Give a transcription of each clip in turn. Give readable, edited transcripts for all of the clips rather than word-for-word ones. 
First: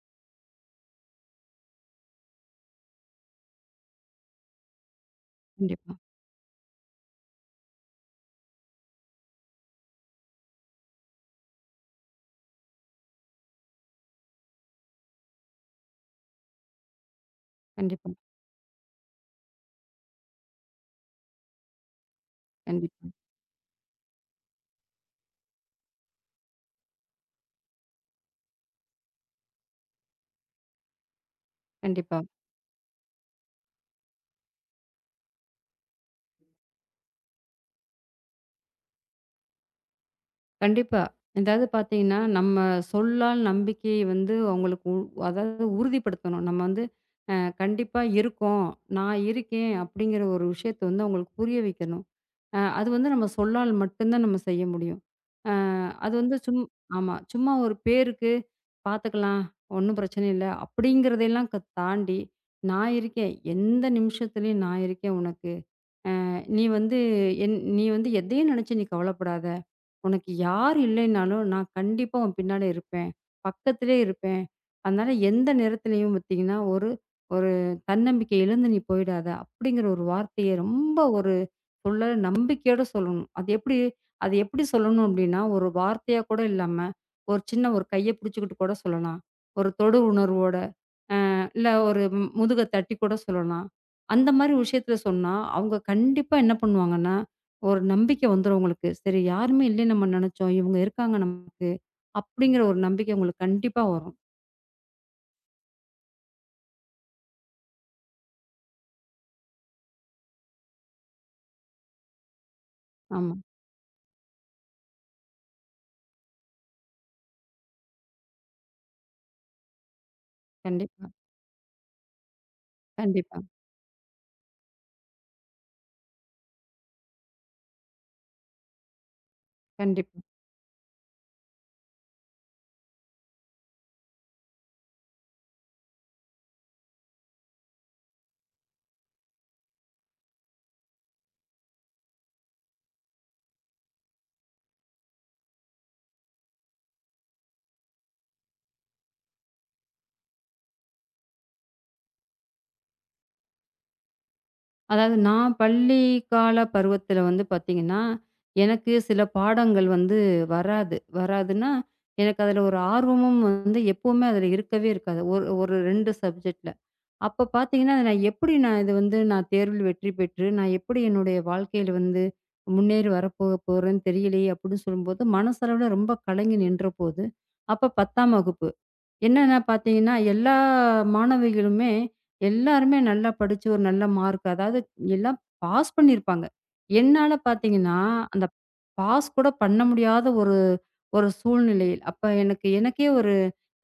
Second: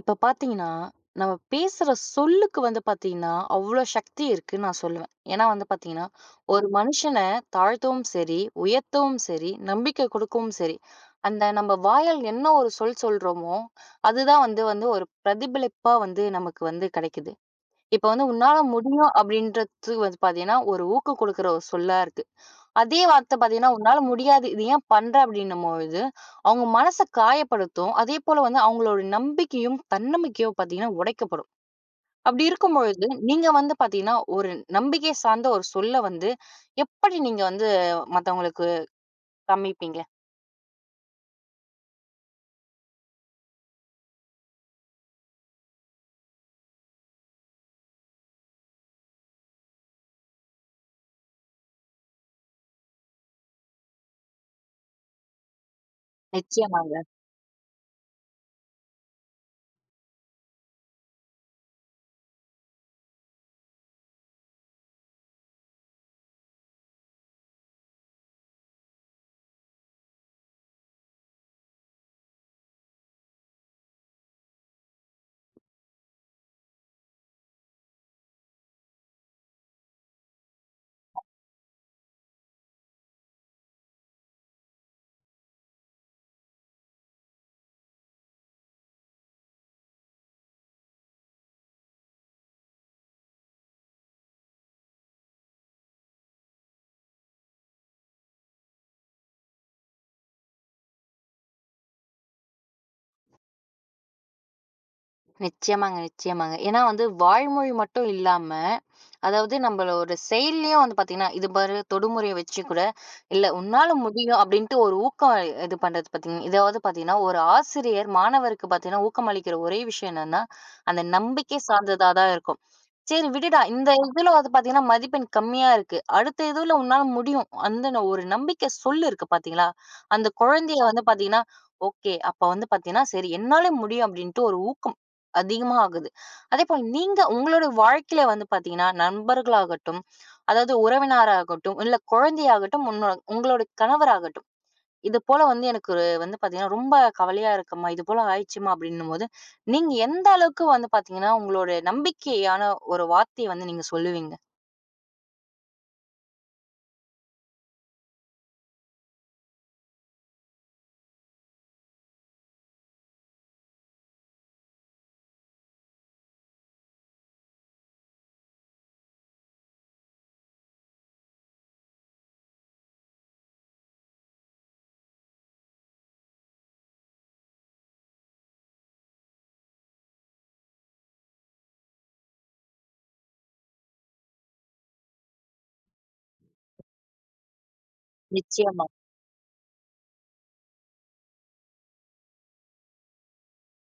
இப்ப பாத்தீங்கன்னா, நம்ம பேசுற சொல்லுக்கு வந்து பாத்தீங்கன்னா, அவ்ளோ சக்தி இருக்குன்னு நான் சொல்லுவேன். ஏன்னா வந்து கண்டிப்பா, பாத்தீங்கன்னா, ஒரு மனுஷன தாழ்த்தவும் சரி, உயர்த்தவும் சரி, நம்பிக்கை குடுக்கவும் சரி, அந்த நம்ம வாயால் என்ன ஒரு சொல் சொல்றோமோ, அதுதான் வந்து வந்து ஒரு பிரதிபலிப்பா வந்து நமக்கு வந்து கிடைக்குது. இப்ப கண்டிப்பா, வந்து உன்னால முடியும் அப்படின்றது வந்து பாத்தீங்கன்னா, ஒரு ஊக்கம் குடுக்குற ஒரு சொல்லா இருக்கு. அதே கண்டிப்பா, வார்த்தை பார்த்தீங்கன்னா, "உன்னால முடியாது. இது ஏன் பண்ற?" அப்படின்னும்பொழுது, அவங்க மனச காயப்படுத்தும். அதேபோல வந்து அவங்களோட நம்பிக்கையும், தன்னம்பிக்கையும் பார்த்தீங்கன்னா உடைக்கப்படும். கண்டிப்பா, அப்படி இருக்கும்பொழுது, நீங்க வந்து பார்த்தீங்கன்னா, ஒரு நம்பிக்கை சார்ந்த ஒரு சொல்ல வந்து எப்படி நீங்க வந்து மத்தவங்களுக்கு காமிப்பீங்க? கண்டிப்பா. அதாவது பார்த்தீங்கன்னா, நம்ம சொல்லால் நம்பிக்கையை வந்து அவங்களுக்கு அதாவது உறுதிப்படுத்தணும். நம்ம வந்து அ கண்டிப்பா இருக்கோம். நான் இருக்கேன் அப்படிங்கிற ஒரு விஷயத்த வந்து அவங்களுக்கு புரிய வைக்கணும். அது வந்து நம்ம சொல்லால் மட்டும் தான் நம்ம செய்ய முடியும். அ அது வந்து நிச்சயமாங்க, ஆமா. சும்மா ஒரு பேருக்கு பார்த்துக்கலாம், ஒண்ணும் பிரச்சனை இல்ல. அப்படிங்கிறதையெல்லாம் தாண்டி, நான் இருக்கேன். எந்த நிமிஷத்துலயும் நான் இருக்கேன் உனக்கு. நீ வந்து நீ வந்து எதையும் நினைச்சு நீ கவலைப்படாத. உனக்கு யார் இல்லைனாலும் நான் கண்டிப்பா உன் பின்னாடி இருப்பேன். பக்கத்திலே இருப்பேன். அதனால எந்த நேரத்திலயும் பார்த்தீங்கன்னா, ஒரு ஒரு தன்னம்பிக்கை இழந்து நீ போயிடாத. அப்படிங்கிற ஒரு வார்த்தைய ரொம்ப ஒரு சொல்ல நம்பிக்கையோட சொல்லணும். அது எப்படி சொல்லணும் அப்படின்னா, ஒரு வார்த்தையா கூட இல்லாம, ஒரு சின்ன ஒரு கைய பிடிச்சுக்கிட்டு கூட சொல்லலாம். ஒரு தொடு உணர்வோட. இல்ல ஒரு முதுக தட்டி கூட சொல்லலாம். அந்த மாரி விஷயத்துல சொன்னா, அவங்க கண்டிப்பா என்ன பண்ணுவாங்கன்னா, ஒரு நம்பிக்கை வந்துரும் அவங்களுக்கு. சரி யாருமே இல்லன்னு நம்ம நெனச்சோம். இவங்க இருக்காங்க நமக்கு. அப்படிங்கிற ஒரு நம்பிக்கை உங்களுக்கு கண்டிப்பா வரும். நிச்சயமாங்க, நிச்சயமாங்க. ஏன்னா வந்து வாய்மொழி மட்டும் இல்லாம அதாவது நம்மளோட செயல்லயும் வந்து பார்த்தீங்கன்னா, "இது பாரு தொடுமுறைய வச்சு கூட, ஆமா. இல்ல உன்னால முடியும்." அப்படின்ட்டு ஒரு ஊக்கம் இது பண்றது பார்த்தீங்க இதாவது பார்த்தீங்கன்னா, ஒரு ஆசிரியர் மாணவருக்கு பார்த்தீங்கன்னா, ஊக்கம் அளிக்கிற ஒரே விஷயம் என்னன்னா, அந்த கண்டிப்பா, நம்பிக்கை சார்ந்ததா தான் இருக்கும். "சரி கண்டிப்பா, விடுடா, இந்த இதுல வந்து பார்த்தீங்கன்னா, மதிப்பெண் கம்மியா இருக்கு. அடுத்த இதுல உன்னால முடியும்." அந்த ஒரு நம்பிக்கை சொல்லு இருக்கு பார்த்தீங்களா? கண்டிப்பா. அந்த குழந்தைய வந்து பார்த்தீங்கன்னா, "ஓகே. அப்ப வந்து பார்த்தீங்கன்னா, சரி என்னால முடியும்." அப்படின்ட்டு ஒரு ஊக்கம் அதிகமா ஆகுது. அதேபோல் நீங்க உங்களோட வாழ்க்கையில வந்து பார்த்தீங்கன்னா, நண்பர்களாகட்டும், அதாவது உறவினராகட்டும், இல்ல குழந்தையாகட்டும், உன்னோட உங்களோட கணவராகட்டும், இது போல வந்து எனக்கு ஒரு வந்து பார்த்தீங்கன்னா, ரொம்ப கவலையா இருக்கும்மா, இது போல ஆயிடுச்சும்மா அப்படின்னும்போது, நீங்க எந்த அளவுக்கு வந்து பார்த்தீங்கன்னா, உங்களோட நம்பிக்கையான ஒரு வார்த்தைய வந்து நீங்க சொல்லுவீங்க? அதாவது நான் பள்ளி கால பருவத்துல வந்து பாத்தீங்கன்னா, எனக்கு சில பாடங்கள் வந்து வராது. வராதுன்னா, எனக்கு அதுல ஒரு ஆர்வமும் வந்து எப்பவுமே அதுல இருக்கவே இருக்காது. ஒரு ஒரு 2 சப்ஜெக்ட்ல. அப்ப பார்த்தீங்கன்னா, நான் எப்படி நான் இது வந்து நான் தேர்வில் வெற்றி பெற்று, நான் எப்படி என்னுடைய வாழ்க்கையில வந்து முன்னேறி போறேன்னு தெரியலையே அப்படின்னு சொல்லும்போது, மனசளவுல ரொம்ப கலங்கி நின்றபோது, அப்ப 10ஆம் வகுப்பு. என்னன்னா பார்த்தீங்கன்னா, எல்லா மாணவிகளுமே எல்லாருமே நல்லா படிச்சு ஒரு நல்ல மார்க் அதாவது எல்லாம் பாஸ் பண்ணியிருப்பாங்க. என்னால பார்த்தீங்கன்னா, அந்த நிச்சயமா, பாஸ் கூட பண்ண முடியாத ஒரு ஒரு சூழ்நிலையில், அப்ப எனக்கு எனக்கே ஒரு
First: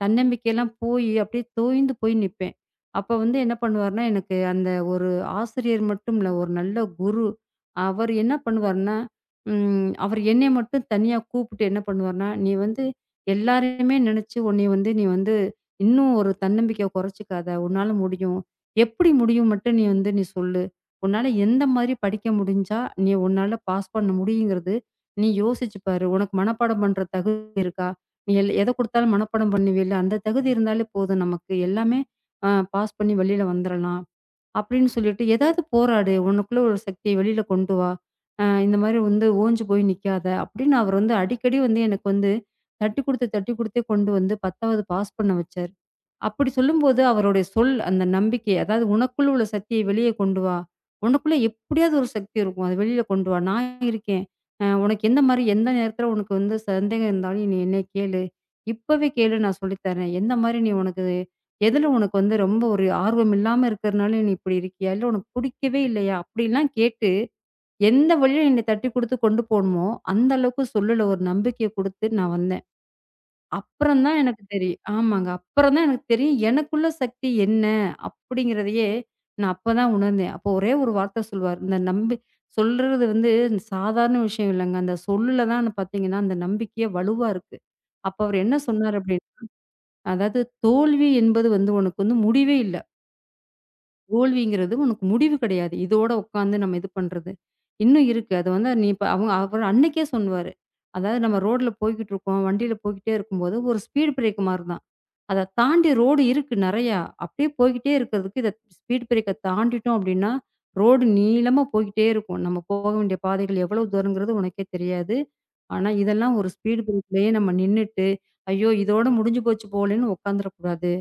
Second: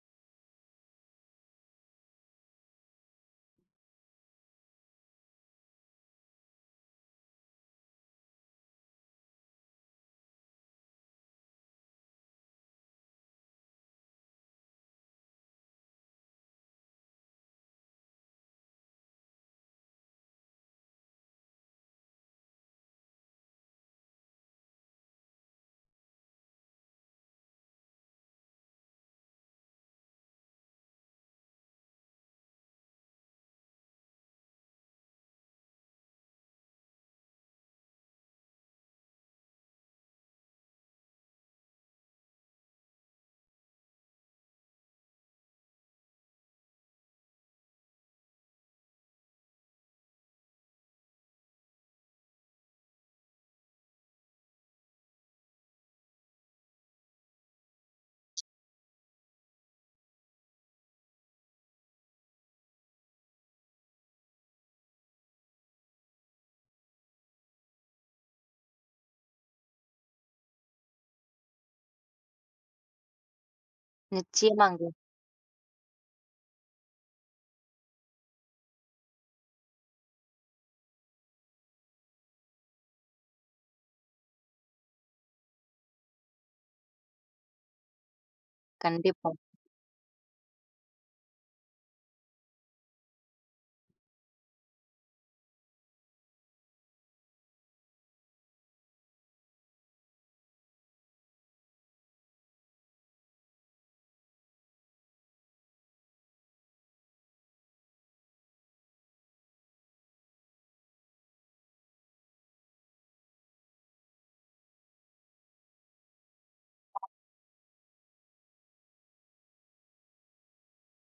தன்னம்பிக்கைலாம் போயி, அப்படியே தோய்ந்து போய் நிப்பேன். அப்ப வந்து என்ன பண்ணுவாருன்னா, எனக்கு அந்த ஒரு ஆசிரியர் மட்டும் இல்ல, ஒரு நல்ல குரு. அவர் என்ன பண்ணுவாருன்னா, அவர் என்னைய மட்டும் தனியா கூப்பிட்டு என்ன பண்ணுவாருன்னா, "நீ வந்து எல்லாரையுமே நினைச்சு உன்னைய வந்து நீ வந்து இன்னும் ஒரு தன்னம்பிக்கைய குறைச்சுக்காத. உன்னால முடியும். எப்படி முடியும் மட்டும் நீ சொல்லு. உன்னால எந்த மாதிரி படிக்க முடிஞ்சா, உன்னால பாஸ் பண்ண முடியுங்கிறது, நீ யோசிச்சு பாரு. உனக்கு மனப்பாடம் பண்ற தகுதி இருக்கா? நீ எத குடுத்தாலும் மனப்பாடம் பண்ணுவீல்ல, அந்த தகுதி இருந்தாலே போதும் நமக்கு. எல்லாமே பாஸ் பண்ணி வெளில வந்துரலாம். அப்படின்னு சொல்லிட்டு, "ஏதாவது போராடு. உனக்குள்ள ஒரு சக்திய வெளியில கொண்டு வா. இந்த மாரி வந்து ஓஞ்சு போய் நிக்காத." அப்படின்னு அவர் வந்து அடிக்கடி வந்து எனக்கு வந்து தட்டி குடுத்தே கொண்டு வந்து 10வது பாஸ் பண்ண வச்சாரு. அப்படி சொல்லும்போது அவருடைய சொல், அந்த நம்பிக்கை, அதாவது "உனக்குள்ள உள்ள சக்திய வெளிய கொண்டு வா. உனக்குள்ள எப்படியாவது ஒரு சக்தி இருக்கும். அத வெளியில கொண்டு வா. நான் இருக்கேன். உனக்கு எந்த மாரி எந்த நேரத்துல உனக்கு வந்து சந்தேகம் இருந்தாலும் நீ என்னைய கேளு. இப்பவே கேளு நான் சொல்லித் தர்றேன். எந்த மாரி நீ உனக்கு எதுல உனக்கு வந்து ரொம்ப ஒரு ஆர்வம் இல்லாம இருக்கிறனால நீ இப்படி இருக்கியா? இல்ல உனக்கு புடிக்கவே இல்லையா? அப்படிலாம் கேட்டு, எந்த வழியில என்னை தட்டிக் குடுத்து கொண்டு போணுமோ, அந்த அளவுக்கு சொல்லுல ஒரு நம்பிக்கைய குடுத்து நான் வந்தேன். அப்புறம் தான் எனக்கு தெரியும் நிச்சயமாங்க. ஆமாங்க. அப்புறம் தான் எனக்கு தெரியும், எனக்குள்ள சக்தி என்ன? அப்படிங்கிறதையே நான் அப்ப தான் உணர்ந்தேன். அப்போ ஒரே ஒரு வார்த்த சொல்லுவாரு. இந்த நம்பி சொல்றது வந்து சாதாரண விஷயம் இல்லங்க. அந்த சொல்லுல தான் பாத்தீங்கன்னா, அந்த நம்பிக்கையே வலுவா இருக்கு. அப்ப அவரு என்ன சொன்னாரு கண்டிப்பா. அப்படின்னா, அதாவது தோல்வி என்பது வந்து உனக்கு வந்து முடிவே இல்ல. தோல்விங்கிறது உனக்கு முடிவு கிடையாது. இதோட உட்காந்து நம்ம இது பண்றது. இன்னும் இருக்கு. அது வந்து நீ இப்ப அவங்க அவர் அன்னைக்கே சொன்னுவாரு. அதாவது நம்ம ரோட்ல போய்க்கிட்டு இருக்கோம். வண்டியில போய்க்கிட்டே இருக்கும்போது ஒரு ஸ்பீடு பிரேக் மாரி தான். அத தாண்டி ரோடு இருக்கு நெறையா. அப்படியே போய்க்கிட்டே இருக்கிறதுக்கு ஸ்பீடு பிரேக்க தாண்டிட்டோம் அப்படின்னா, ரோடு நீளமா போய்க்கிட்டே இருக்கும். நம்ம போக வேண்டிய பாதைகள் எவ்வளவு தூரங்கிறது உனக்கே தெரியாது. ஆனா இதெல்லாம் ஒரு ஸ்பீடு பிரேக்லயே நம்ம நின்னுட்டு, ஐயோ இதோட முடிஞ்சு போச்சு போலன்னு உட்காந்துரக்கூடாது.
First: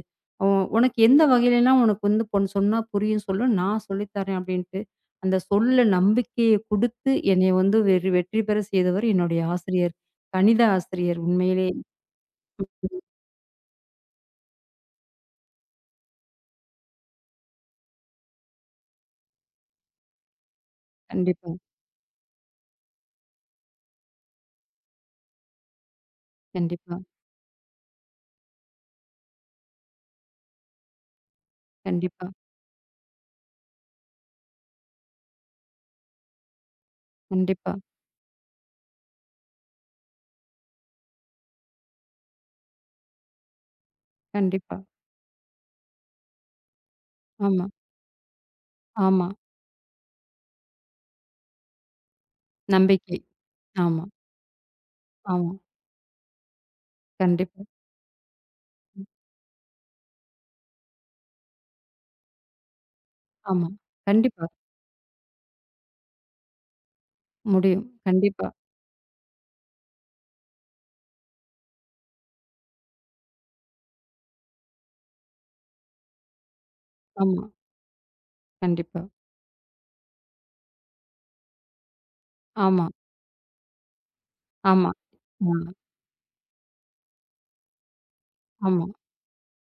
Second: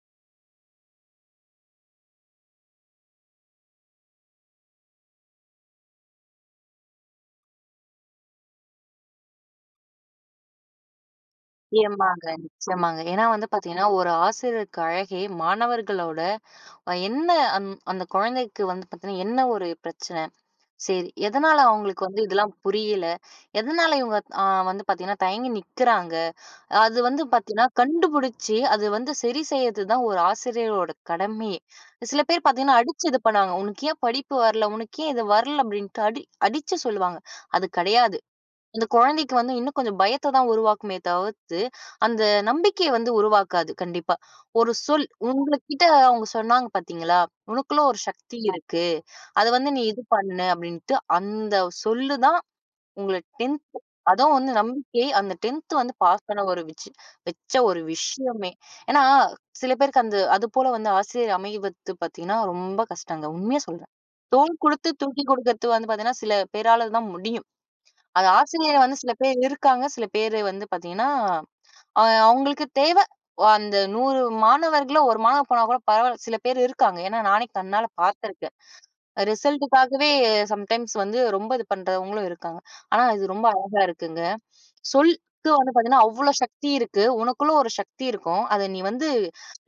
"ஓ உனக்கு எந்த வகையிலலாம் உனக்கு வந்து பொன் சொன்னா புரியும் சொல்லு, நான் சொல்லித் தரேன்" அப்படின்ட்டு, அந்த சொல்ல நம்பிக்கைய குடுத்து என்னைய வந்து வெற்றி பெற செய்தவர் என்னுடைய ஆசிரியர். கணித ஆசிரியர் உண்மையிலே. நிச்சயமாங்க, ம். நிச்சயமாங்க. ஏன்னா வந்து பார்த்தீங்கன்னா, ஒரு ஆசிரியருக்கு அழகே மாணவர்களோட என்ன அந் அந்த குழந்தைக்கு வந்து பார்த்தீங்கன்னா, என்ன ஒரு பிரச்சனை. சரி, கண்டிப்பா, எதனால அவங்களுக்கு வந்து இதெல்லாம் புரியல? எதனால இவங்க வந்து பார்த்தீங்கன்னா, தயங்கி நிக்கிறாங்க? கண்டிப்பா, அது வந்து பார்த்தீங்கன்னா, கண்டுபிடிச்சு அது வந்து சரி செய்யறது தான் ஒரு ஆசிரியரோட கடமையே. சில கண்டிப்பா, பேர் பார்த்தீங்கன்னா, அடிச்சு இது பண்ணுவாங்க. "உனக்கு ஏன் படிப்பு வரல? உனக்கு ஏன் இது வரல?" அப்படின்ட்டு அடிச்சு சொல்லுவாங்க. அது கண்டிப்பா, கிடையாது. அந்த குழந்தைக்கு வந்து இன்னும் கொஞ்சம் பயத்த தான் உருவாக்குமே தவிர்த்து, அந்த நம்பிக்கைய வந்து உருவாக்காது கண்டிப்பா. ஒரு கண்டிப்பா. சொல் உங்ககிட்ட அவங்க சொன்னாங்க பார்த்தீங்களா? ஆமா, "உனக்குள்ள ஒரு சக்தி ஆமா. இருக்கு. ஆமா. அத வந்து நீ இது பண்ணு" அப்படின்ட்டு அந்த சொல்லு தான் உங்கள நம்பிக்கை. 10த் ஆமா, அதுவும் வந்து நம்பிக்கை அந்த ஆமா. 10த் வந்து பாஸ் பண்ண ஒரு விச்சு வச்ச கண்டிப்பா. ஒரு விஷயமே. ஏன்னா, ம். சில பேருக்கு அந்த அது போல வந்து ஆசிரியர் அமைவது பார்த்தீங்கன்னா, ரொம்ப கஷ்டங்க. உண்மையா ஆமா. சொல்றேன். கண்டிப்பா. தோள் குடுத்து தூக்கி குடுக்கறது வந்து பார்த்தீங்கன்னா, சில பேரால தான் முடியும். முடியும். அது கண்டிப்பா. ஆசிரியர் வந்து சில பேர் இருக்காங்க. சில பேரு வந்து பார்த்தீங்கன்னா, அ அவங்களுக்கு தேவ அந்த 100 மாணவர்கள்ல 1 மாணவர் போனா கூட பரவால்ல. சில பேர் இருக்காங்க. ஏன்னா ஆமா. நானே கண்ணால பார்த்துருக்கேன். கண்டிப்பா. ரிசல்ட்டுக்காகவே சம்டைம்ஸ் வந்து ரொம்ப இது பண்றவங்களும் இருக்காங்க. ஆமா, ஆனா இது ரொம்ப அழகா இருக்குங்க. ஆமா. சொல்க்கு ஆமா, வந்து பார்த்தீங்கன்னா, அவ்ளோ சக்தி இருக்கு. உனக்குள்ள ஒரு சக்தி இருக்கும். அத நீ ஆமா. வந்து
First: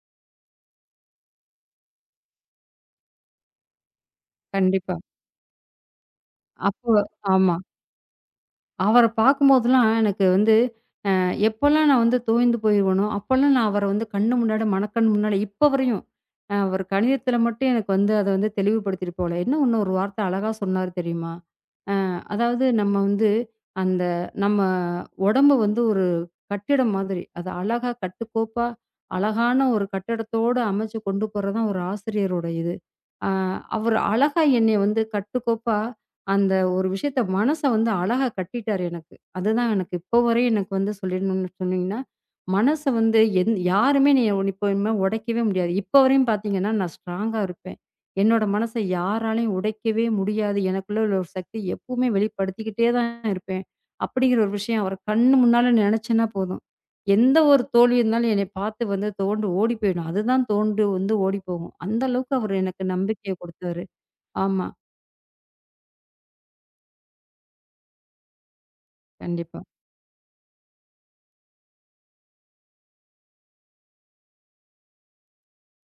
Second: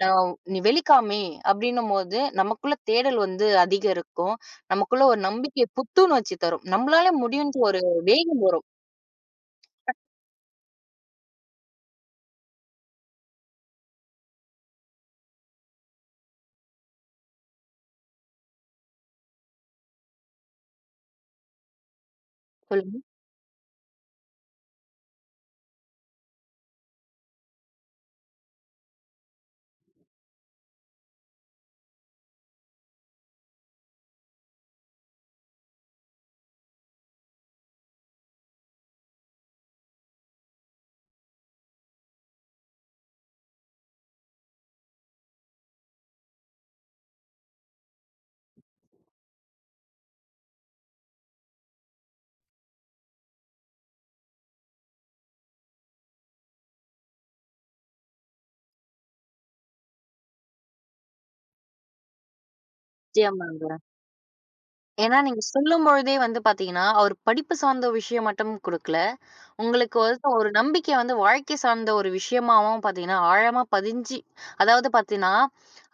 அ நீ வெளிக்காமி அப்டின்னும்போது, நமக்குள்ள தேடல் வந்து அதிகம் இருக்கும். கண்டிப்பா. நமக்குள்ள ஒரு நம்பிக்கை புத்துணர்ச்சி தரும். அப்போ நம்மளால ஆமா. முடியுன்ற ஒரு வேகம். அவர பார்க்கும்போதெல்லாம் எனக்கு வந்து எப்போலாம் நான் வந்து தோய்ந்து போயிருவேனோ, அப்போலாம் நான் அவர வந்து கண்ணு முன்னாடி, மனக்கண் முன்னாடி இப்ப வரையும் அவரு கணிதத்தில மட்டும் எனக்கு வந்து அத வந்து தெளிவுபடுத்திட்டு போகல. என்ன இன்னும் ஒரு வார்த்தை அழகா சொன்னாரு தெரியுமா? அதாவது நம்ம வந்து அந்த நம்ம உடம்ப வந்து ஒரு கட்டிடம் மாதிரி. அது அழகா கட்டுக்கோப்பா, அழகான ஒரு கட்டடத்தோட அமைச்சு கொண்டு போறது தான் ஒரு ஆசிரியரோட இது. அ அவரு அழகா என்னைய வந்து கட்டுக்கோப்பா அந்த ஒரு விஷயத்த மனச வந்து அழகா கட்டிட்டாரு எனக்கு. அதுதான் எனக்கு இப்போ வரையும் எனக்கு வந்து சொல்லிடணும்னு சொன்னீங்கன்னா, மனச வந்து யாருமே என்னைய இப்போ இனிமே உடைக்கவே முடியாது. இப்போ வரையும் பார்த்தீங்கன்னா, நான் ஸ்ட்ராங்கா இருப்பேன். என்னோட மனச யாராலயும் உடைக்கவே முடியாது. எனக்குள்ள உள்ள ஒரு சக்தி எப்பவுமே வெளிப்படுத்திக்கிட்டே தான் இருப்பேன். அப்படிங்கிற ஒரு விஷயம் அவர் கண்ணு முன்னால நினைச்சேன்னா போதும். எந்த ஒரு தோல்வி இருந்தாலும் என்னை பார்த்து வந்து தோண்டு ஓடி போயிடும். அதுதான் தோண்டு வந்து ஓடி போகும். அந்த அளவுக்கு அவர் எனக்கு நம்பிக்கைய நிச்சயமாங்க. குடுத்தாரு. ஆமா. ஏன்னா நீங்க சொல்லும்பொழுதே வந்து பார்த்தீங்கன்னா, அவர் படிப்பு சார்ந்த விஷயம் மட்டும் குடுக்கல. கண்டிப்பா. உங்களுக்கு வந்து ஒரு நம்பிக்கை வந்து வாழ்க்கை சார்ந்த ஒரு விஷயமாவும் பார்த்தீங்கன்னா, ஆழமா பதிஞ்சு அதாவது பார்த்தீங்கன்னா,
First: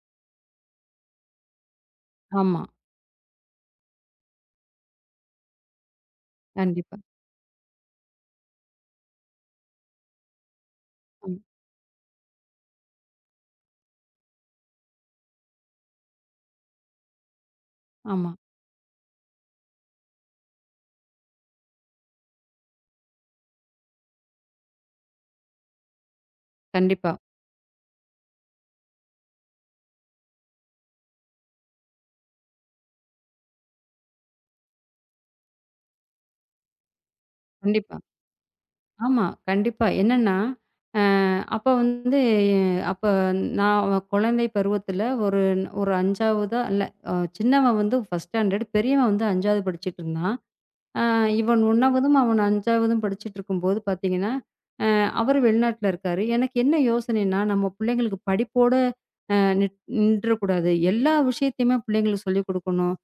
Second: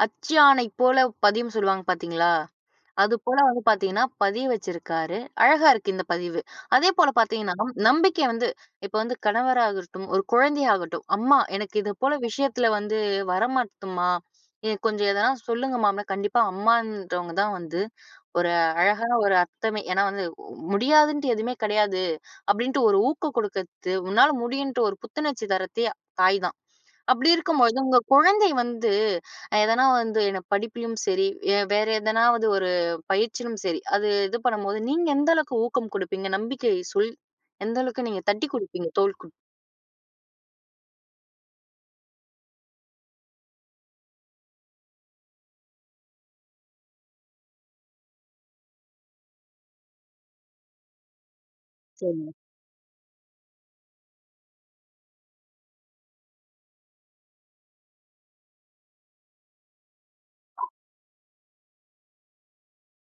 அச்சு ஆணை போல பதியும்ன்னு சொல்லுவாங்க பார்த்தீங்களா? ஆமா. அதுபோல வந்து பார்த்தீங்கன்னா, பதிய வச்சிருக்காரு. அழகா இருக்கு இந்த பதிவு. கண்டிப்பா. அதேபோல பார்த்தீங்கன்னா, நம்பிக்கை வந்து இப்ப வந்து கணவராகட்டும், ஒரு குழந்தையாகட்டும், ம். "அம்மா எனக்கு இது போல விஷயத்துல வந்து வரமாட்டுதும்மா. எனக்கு கொஞ்சம் எதனா சொல்லுங்கம்மா." அப்படீன்னா கண்டிப்பா அம்மான்றவங்க தான் வந்து ஆமா. ஒரு அழகா ஒரு அர்த்தமே ஏன்னா வந்து முடியாதுன்ட்டு எதுவுமே கிடையாது அப்படின்ட்டு ஒரு ஊக்கம் கொடுக்கறது உன்னால முடியும்ன்ட்டு ஒரு புத்துணர்ச்சி தரத்தே தாய் தான். கண்டிப்பா. அப்படி இருக்கும்போது உங்க குழந்தை வந்து எதனா வந்து என்ன படிப்பிலும் சரி வேற எதனாவது ஒரு பயிற்சியிலும் சரி அது இது பண்ணும்போது நீங்க எந்த அளவுக்கு ஊக்கம் கொடுப்பீங்க நம்பிக்கை சொல் எந்த கண்டிப்பா. அளவுக்கு நீங்க தட்டி கொடுப்பீங்க தோல் ஆமா. குடுத்து? கண்டிப்பா. என்னன்னா அப்ப வந்து அப்ப நான் அவன் குழந்தை பருவத்தில ஒரு ஒரு 5வதா இல்ல அ சின்னவன் வந்து ஃபர்ஸ்ட் ஸ்டாண்டர்ட், பெரியவன் வந்து 5வது படிச்சுட்டு இருந்தான். ஆ இவன் 1வதும், சரிங்க. அவன் 5வதும் படிச்சுட்ருக்கும்போது பார்த்தீங்கன்னா, அ அவரு வெளிநாட்ல இருக்காரு. எனக்கு என்ன யோசனைன்னா, நம்ம பிள்ளைங்களுக்கு படிப்போட அ நிற் நின்றக்கூடாது. எல்லா விஷயத்தையுமே பிள்ளைங்களுக்கு சொல்லிக் குடுக்கணும்.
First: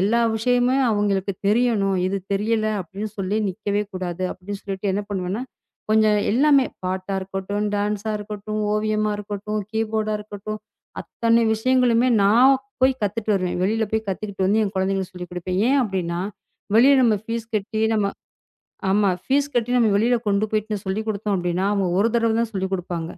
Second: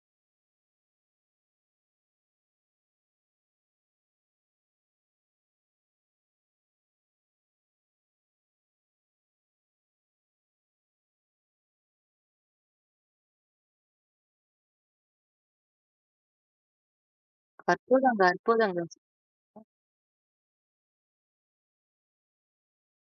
எல்லா விஷயமுமே அவங்களுக்கு தெரியணும். இது தெரியல அப்படின்னு சொல்லி நிக்கவே கூடாது அப்படின்னு சொல்லிட்டு என்ன பண்ணுவேன்னா, கொஞ்சம் எல்லாமே பாட்டா இருக்கட்டும், டான்ஸா இருக்கட்டும், ஓவியமா இருக்கட்டும், கீபோர்டா இருக்கட்டும், அத்தனை விஷயங்களுமே நான் போய் கத்துட்டு வருவேன். வெளியில போய் கத்துக்கிட்டு வந்து என் குழந்தைங்களுக்கு சொல்லிக் குடுப்பேன். ஏன் அப்படின்னா வெளிய நம்ம ஃபீஸ் கட்டி நம்ம அற்புதங்க அற்புதங்க. ஆமா. ஃபீஸ் கட்டி நம்ம வெளியில கொண்டு போயிட்டு சொல்லிக் குடுத்தோம் அப்டின்னா, அவங்க ஒரு தடவ தான் சொல்லிக் குடுப்பாங்க.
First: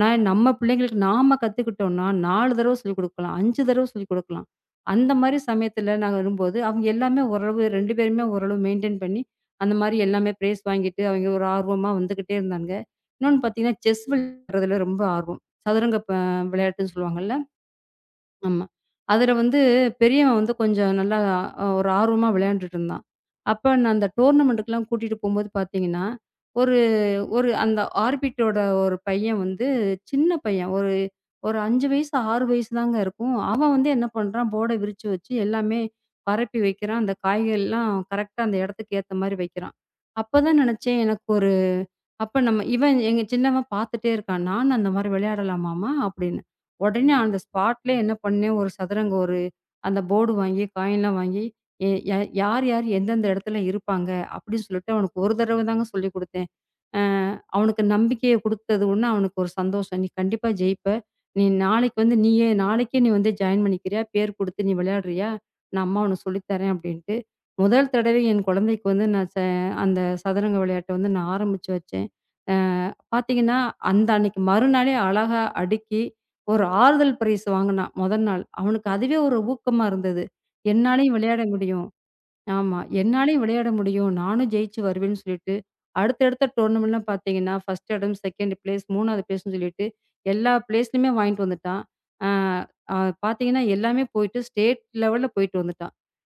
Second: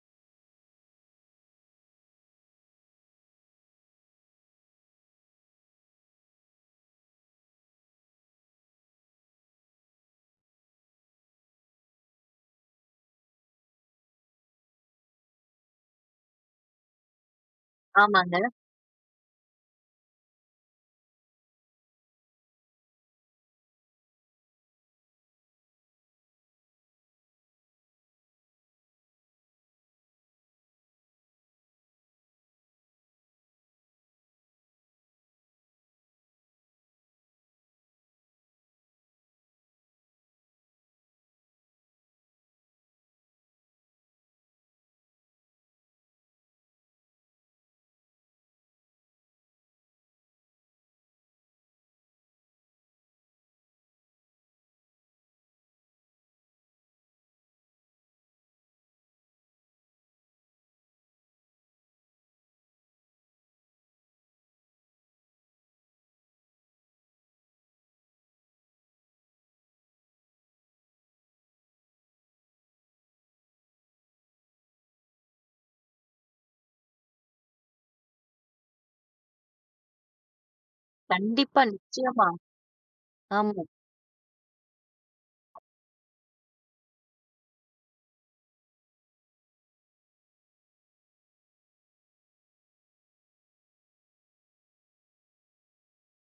நான் நம்ம பிள்ளைங்களுக்கு நாம கத்துக்கிட்டோம்னா, 4 தடவ சொல்லிக் குடுக்கலாம். 5 தடவ சொல்லிக் குடுக்கலாம். அந்த மாரி சமயத்துல நாங்க வரும்போது, அவங்க எல்லாமே ஓரளவு 2 பேருமே ஓரளவு மெயின்டெயின் பண்ணி, அந்த மாரி எல்லாமே பிரைஸ் வாங்கிட்டு, அவங்க ஒரு ஆர்வமா வந்துகிட்டே இருந்தாங்க. இன்னொன்னு பார்த்தீங்கன்னா, செஸ் விளையாடுறதுல ரொம்ப ஆர்வம். சதுரங்க ப விளையாட்டுன்னு சொல்லுவாங்கல்ல. ஆமாங்க. ஆமா. அதுல வந்து பெரியவன் வந்து கொஞ்சம் நல்லா ஒரு ஆர்வமா விளையாண்டுட்டு இருந்தான். அப்ப நான் அந்த டோர்னமெண்ட்டுக்குலாம் கூட்டிட்டு போம்போது பார்த்தீங்கன்னா, ஒரு ஒரு அந்த ஆர்பிட்டோட ஒரு பையன் வந்து சின்ன பையன். ஒரு ஒரு 5 வயசு, 6 வயசு தாங்க இருக்கும். அவன் வந்து என்ன பண்றான், போர்ட விரிச்சு வச்சு எல்லாமே பரப்பி வைக்கிறான். அந்த காய்கறிலாம் கரெக்ட்டா அந்த இடத்துக்கு ஏத்த மாரி வைக்கிறான். அப்பதான் நெனச்சேன் எனக்கு ஒரு அப்ப நம்ம இவன் எங்க சின்னவன் பார்த்துட்டே இருக்கான். "நானும் அந்த மாரி விளையாடலாமாம்மா?" அப்படின்னு. உடனே அந்த ஸ்பாட்லயே என்ன பண்ணேன், ஒரு சதுரங்க ஒரு அந்த போர்டு வாங்கி, காயின்லாம் வாங்கி, எ ய யார் யார் எந்தெந்த இடத்துல இருப்பாங்க அப்படின்னு சொல்லிட்டு அவனுக்கு ஒரு தடவ தாங்க சொல்லிக் குடுத்தேன். அ அவனுக்கு நம்பிக்கைய குடுத்தது ஒண்ணு, அவனுக்கு ஒரு சந்தோஷம். "நீ கண்டிப்பா ஜெயிப்ப. நீ நாளைக்கு வந்து நீயே நாளைக்கே நீ வந்து ஜாயின் பண்ணிக்கிறியா? பேர் குடுத்து நீ விளையாடுறியா? நான் அம்மா உனக்கு சொல்லி தரேன்" அப்படின்ட்டு. முதல் தடவை என் குழந்தைக்கு வந்து நான் ச அந்த சதுரங்க விளையாட்ட வந்து நான் ஆரம்பிச்சு வச்சேன். பார்த்தீங்கன்னா, அந்த அன்னைக்கு மறுநாளே அழகா அடுக்கி, ஒரு ஆறுதல் பிரைஸ் வாங்குனான், மொதல் நாள். அவனுக்கு அதுவே ஒரு ஊக்கமா இருந்தது. என்னாலயும் விளையாட கண்டிப்பா முடியும். நிச்சயமா. ஆமா. என்னாலயும் ஆமா. விளையாட முடியும். நானும் ஜெயிச்சு வருவேன்னு சொல்லிட்டு, அடுத்தடுத்த டோர்னமெண்ட்லாம் பார்த்தீங்கன்னா, 1 இடம், 2 பிளேஸ், 3 பிளேஸ்ன்னு சொல்லிட்டு, எல்லா பிளேஸ்லயுமே வாங்கிட்டு வந்துட்டான். ஆ அ பார்த்தீங்கன்னா, எல்லாமே போயிட்டு ஸ்டேட் லெவல்ல போயிட்டு வந்துட்டான்.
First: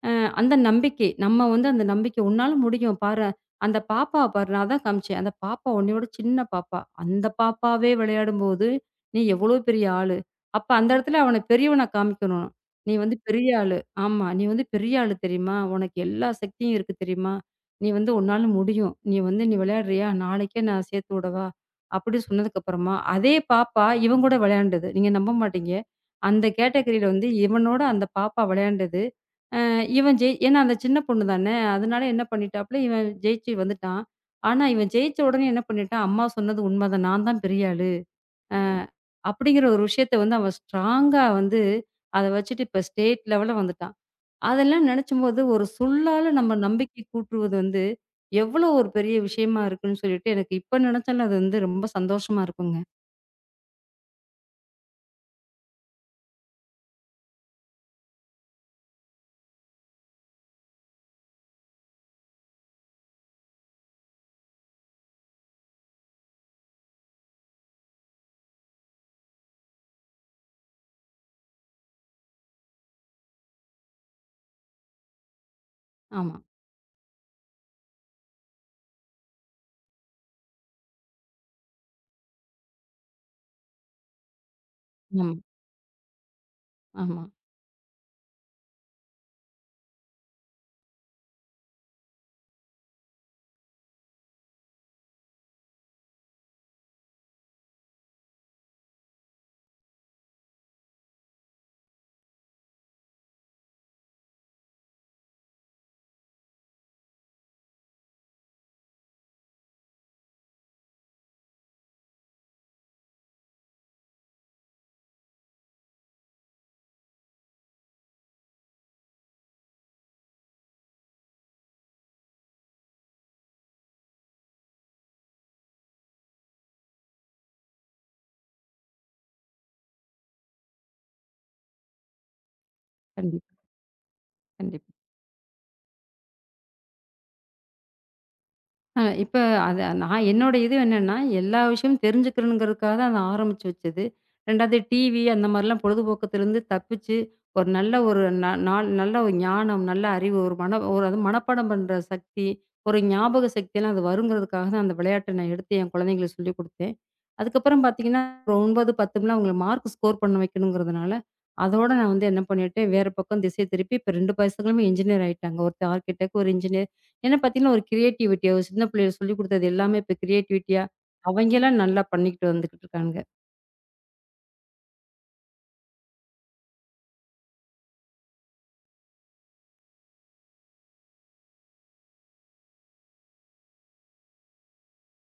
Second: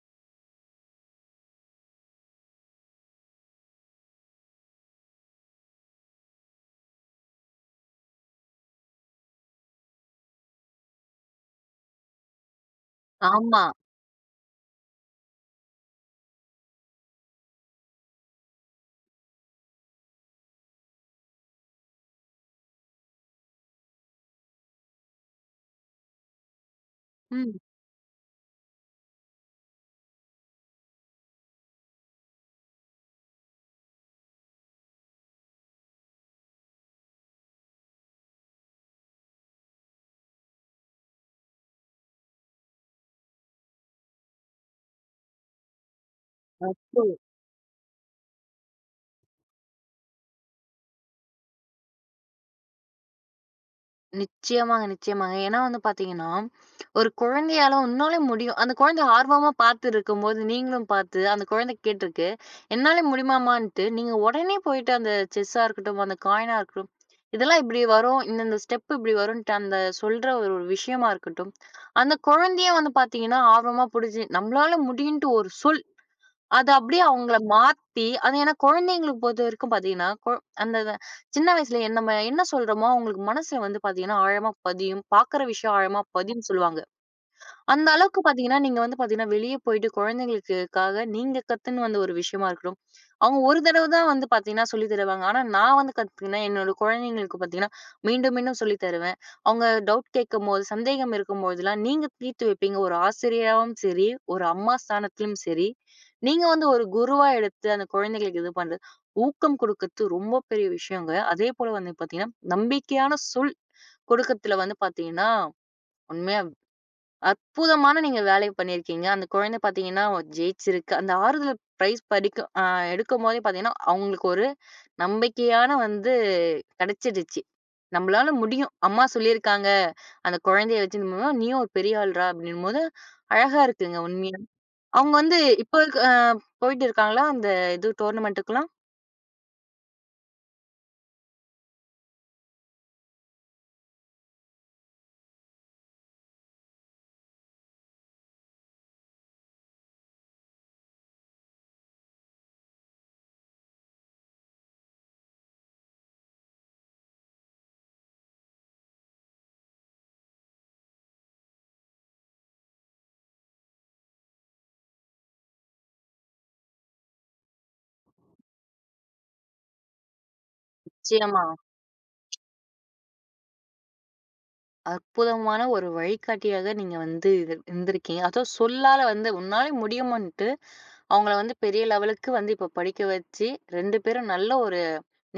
அ அந்த நம்பிக்கை, நம்ம வந்து அந்த நம்பிக்கை, "உன்னால முடியும் பாரேன்." அந்த பாப்பாவ பாரு, நான் அதான் காமிச்சேன். அந்த பாப்பா உன்னையோட சின்ன பாப்பா. அந்த பாப்பாவே விளையாடும்போது, நீ எவ்வளோ பெரிய ஆளு. அப்ப அந்த இடத்துல அவன பெரியவனா காமிக்கணும். நீ வந்து பெரிய ஆமா. ஆளு. ஆமா. "நீ வந்து பெரிய ஆளு தெரியுமா? உனக்கு எல்லா சக்தியும் இருக்கு தெரியுமா? நீ வந்து உன்னால முடியும். நீ வந்து நீ விளையாடுறியா? நாளைக்கே நான் சேர்த்து விடவா?" அப்படி சொன்னதுக்கப்புறமா, அதே பாப்பா இவன் கூட விளையாண்டது. நீங்க நம்ப மாட்டீங்க. அந்த கேட்டகரியில வந்து உம். இவனோட அந்த பாப்பா விளையாண்டது. அ இவன் ஜெய் ஏன்னா அந்த சின்ன பொண்ணு தானே! அதனால என்ன பண்ணிட்டாப்புல, இவன் ஜெயிச்சு வந்துட்டான். ஆனா, இவன் ஜெயிச்ச உடனே என்ன பண்ணிட்டான், "அம்மா சொன்னது உண்மதான். நான் தான் பெரிய ஆளு." அ அப்படிங்கிற ஒரு விஷயத்த வந்து அவன் ஸ்ட்ராங்கா வந்து அத வச்சுட்டு இப்ப ஸ்டேட் லெவல்ல வந்துட்டான். அதெல்லாம் நினைச்சும்போது, ஒரு சொல்லால நம்ம நம்பிக்கை கூட்டுவது வந்து, எவ்வளோ ஒரு பெரிய விஷயமா இருக்குன்னு சொல்லிட்டு, எனக்கு இப்ப நினைச்சாலும் அது வந்து ரொம்ப சந்தோஷமா இருக்குங்க. நிச்சயமாங்க, நிச்சயமாங்க. ஏன்னா வந்து பார்த்தீங்கன்னா, ஒரு குழந்தையால உன்னால முடியும். அந்த குழந்தை ஆர்வமா பார்த்து இருக்கும்போது, நீங்களும் பார்த்து அந்த குழந்தை கேட்டிருக்கு. "என்னால முடியுமாம்மான்ட்டு" நீங்க உடனே போயிட்டு அந்த செஸ்ஸா இருக்கட்டும், அந்த காயினா இருக்கட்டும், இதெல்லாம் இப்படி வரும். இந்தந்த ஸ்டெப் இப்படி வரும்ன்ட்டு அந்த சொல்ற ஒரு ஒரு விஷயமா இருக்கட்டும், அந்த குழந்தையே வந்து பார்த்தீங்கன்னா, ஆர்வமா புடிச்சு, "நம்மளால முடியும்ன்ட்டு ஒரு சொல்" ஆமா, அது அப்படியே அவங்கள மாத்தி, அது ஏன்னா குழந்தைங்களுக்கு பொறுத்தவரைக்கும் பார்த்தீங்கன்னா, அந்த அத சின்ன வயசுல என்ன நம்ம என்ன சொல்றோமோ, அவங்களுக்கு மனசுல வந்து பார்த்தீங்கன்னா, ஆழமா பதியும். ஆமா, பார்க்குற விஷயம் ஆழமா பதியும்ன்னு சொல்லுவாங்க. ஆமா. அந்த அளவுக்கு பார்த்தீங்கன்னா, நீங்க வந்து பார்த்தீங்கன்னா, வெளிய போயிட்டு குழந்தைங்களுக்குக்காக நீங்க கத்துன்னு வந்த ஒரு விஷயமா இருக்கட்டும். அவங்க ஒரு தடவ தான் வந்து பார்த்தீங்கன்னா சொல்லி தருவாங்க. ஆனா, நான் வந்து கத்துக்கினேன். என்னோட குழந்தைங்களுக்கு பார்த்தீங்கன்னா, மீண்டும் மீண்டும் சொல்லி தருவேன். அவங்க டவுட் கேட்கும்போது, சந்தேகம் இருக்கும்போதெல்லாம் நீங்க தீர்த்து வைப்பீங்க. ஒரு ஆசிரியராவும் சரி, ஒரு அம்மா ஸ்தானத்திலும் சரி, நீங்க வந்து ஒரு குருவா எடுத்து அந்த குழந்தைகளுக்கு இது பண்றது, ஊக்கம் குடுக்கறது ரொம்ப பெரிய விஷயங்க. அதேபோல வந்து பார்த்தீங்கன்னா, நம்பிக்கையான சொல் குடுக்கத்துல வந்து பார்த்தீங்கன்னா, உண்மையா அற்புதமான நீங்க வேலை பண்ணியிருக்கீங்க. அந்த குழந்தை பார்த்தீங்கன்னா, ஜெயிச்சிருக்கு. அந்த ஆறுதல் பிரைஸ் படிக்கும் எடுக்கும்போதே பார்த்தீங்கன்னா, அவங்களுக்கு ஒரு நம்பிக்கையான வந்து கிடைச்சிடுச்சு. நம்மளால முடியும். அம்மா சொல்லியிருக்காங்க. அந்த குழந்தைய வச்சு நம்ம தான், நீயும் ஒரு பெரிய ஆள்றா அப்படின்னும்போது, கண்டிப்பா, அழகா இருக்குங்க உண்மையா. கண்டிப்பா. அவங்க வந்து இப்போ இருக்க போயிட்டு இருக்காங்களா? அந்த இது டோர்னமென்ட்டுக்குலாம்? இப்ப அத நான் என்னோட இது என்னன்னா, எல்லா விஷயமும் தெரிஞ்சுக்கணுங்கிறதுக்காக தான் அத ஆரம்பிச்சு வச்சது. 2வது டிவி அந்த மாரிலாம் பொழுதுபோக்கத்துலருந்து தப்பிச்சு, ஒரு நல்ல ஒரு ந நாள் நல்ல ஒரு ஞானம், நல்ல அறிவு, ஒரு மன ஒரு அது மனப்பாடம் பண்ற சக்தி, ஒரு ஞாபக சக்தியெல்லாம் அது வருங்கிறதுக்காக தான் அந்த விளையாட்ட நான் எடுத்து என் குழந்தைங்களுக்கு சொல்லிக் குடுத்தேன். அதுக்கப்புறம் பார்த்தீங்கன்னா, ஒரு 9, 10 லாம் அவங்கள மார்க் ஸ்கோர் பண்ண வைக்கணுங்கிறதுனால, அதோட நான் வந்து என்ன பண்ணிட்டேன், வேற பக்கம் திசை திருப்பி இப்ப 2 பசங்களுமே இன்ஜினியர் ஆயிட்டாங்க. ஒருத்தன் ஆர்க்கிடெக்ட், ஒரு இன்ஜினியர். ஏன்னா பார்த்தீங்கன்னா, ஒரு கிரியேட்டிவிட்டியா ஒரு சின்ன பிள்ளைகளுக்கு சொல்லிக் குடுத்தது எல்லாமே இப்ப கிரியேட்டிவிட்டியா, நிச்சயமா. அவைங்கலாம் நல்லா பண்ணிக்கிட்டு வந்துகிட்டு இருக்கானுங்க. அற்புதமான ஒரு வழிகாட்டியாக நீங்க வந்து இது இருந்திருக்கீங்க. அதுவும் சொல்லால வந்து உன்னால முடியுமான்ட்டு, அவங்கள வந்து பெரிய லெவலுக்கு வந்து இப்ப படிக்க வச்சு 2 பேரும் நல்ல ஒரு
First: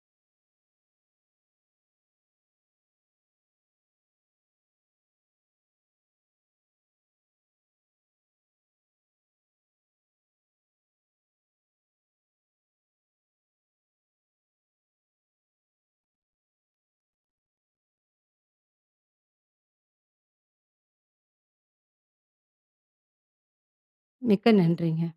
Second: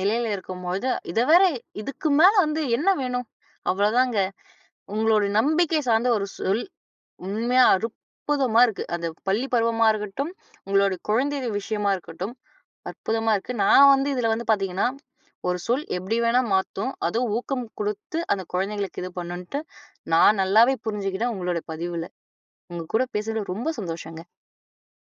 நிலையில இருக்கும்போது, இத வேற இதுக்கு மேல வந்து என்ன வேணும்? அவ்வளோதாங்க. உங்களோட நம்பிக்கை சார்ந்த ஒரு சொல் உண்மையா அற்புதமா இருக்கு. அந்த பள்ளி பருவமா இருக்கட்டும், உங்களுடைய குழந்தை விஷயமா இருக்கட்டும். அற்புதமா இருக்கு. நான் வந்து இதுல வந்து பாத்தீங்கன்னா, ஒரு சொல் எப்டி வேணா மாத்தும். அதுவும் ஊக்கம் குடுத்து அந்த குழந்தைங்களுக்கு இது பண்ணுன்ட்டு, நான் நல்லாவே புரிஞ்சுக்கிட்டேன் உங்களுடைய பதிவுல. உங்க கூட பேசுனது ரொம்ப சந்தோஷங்க. மிக்க நன்றிங்க.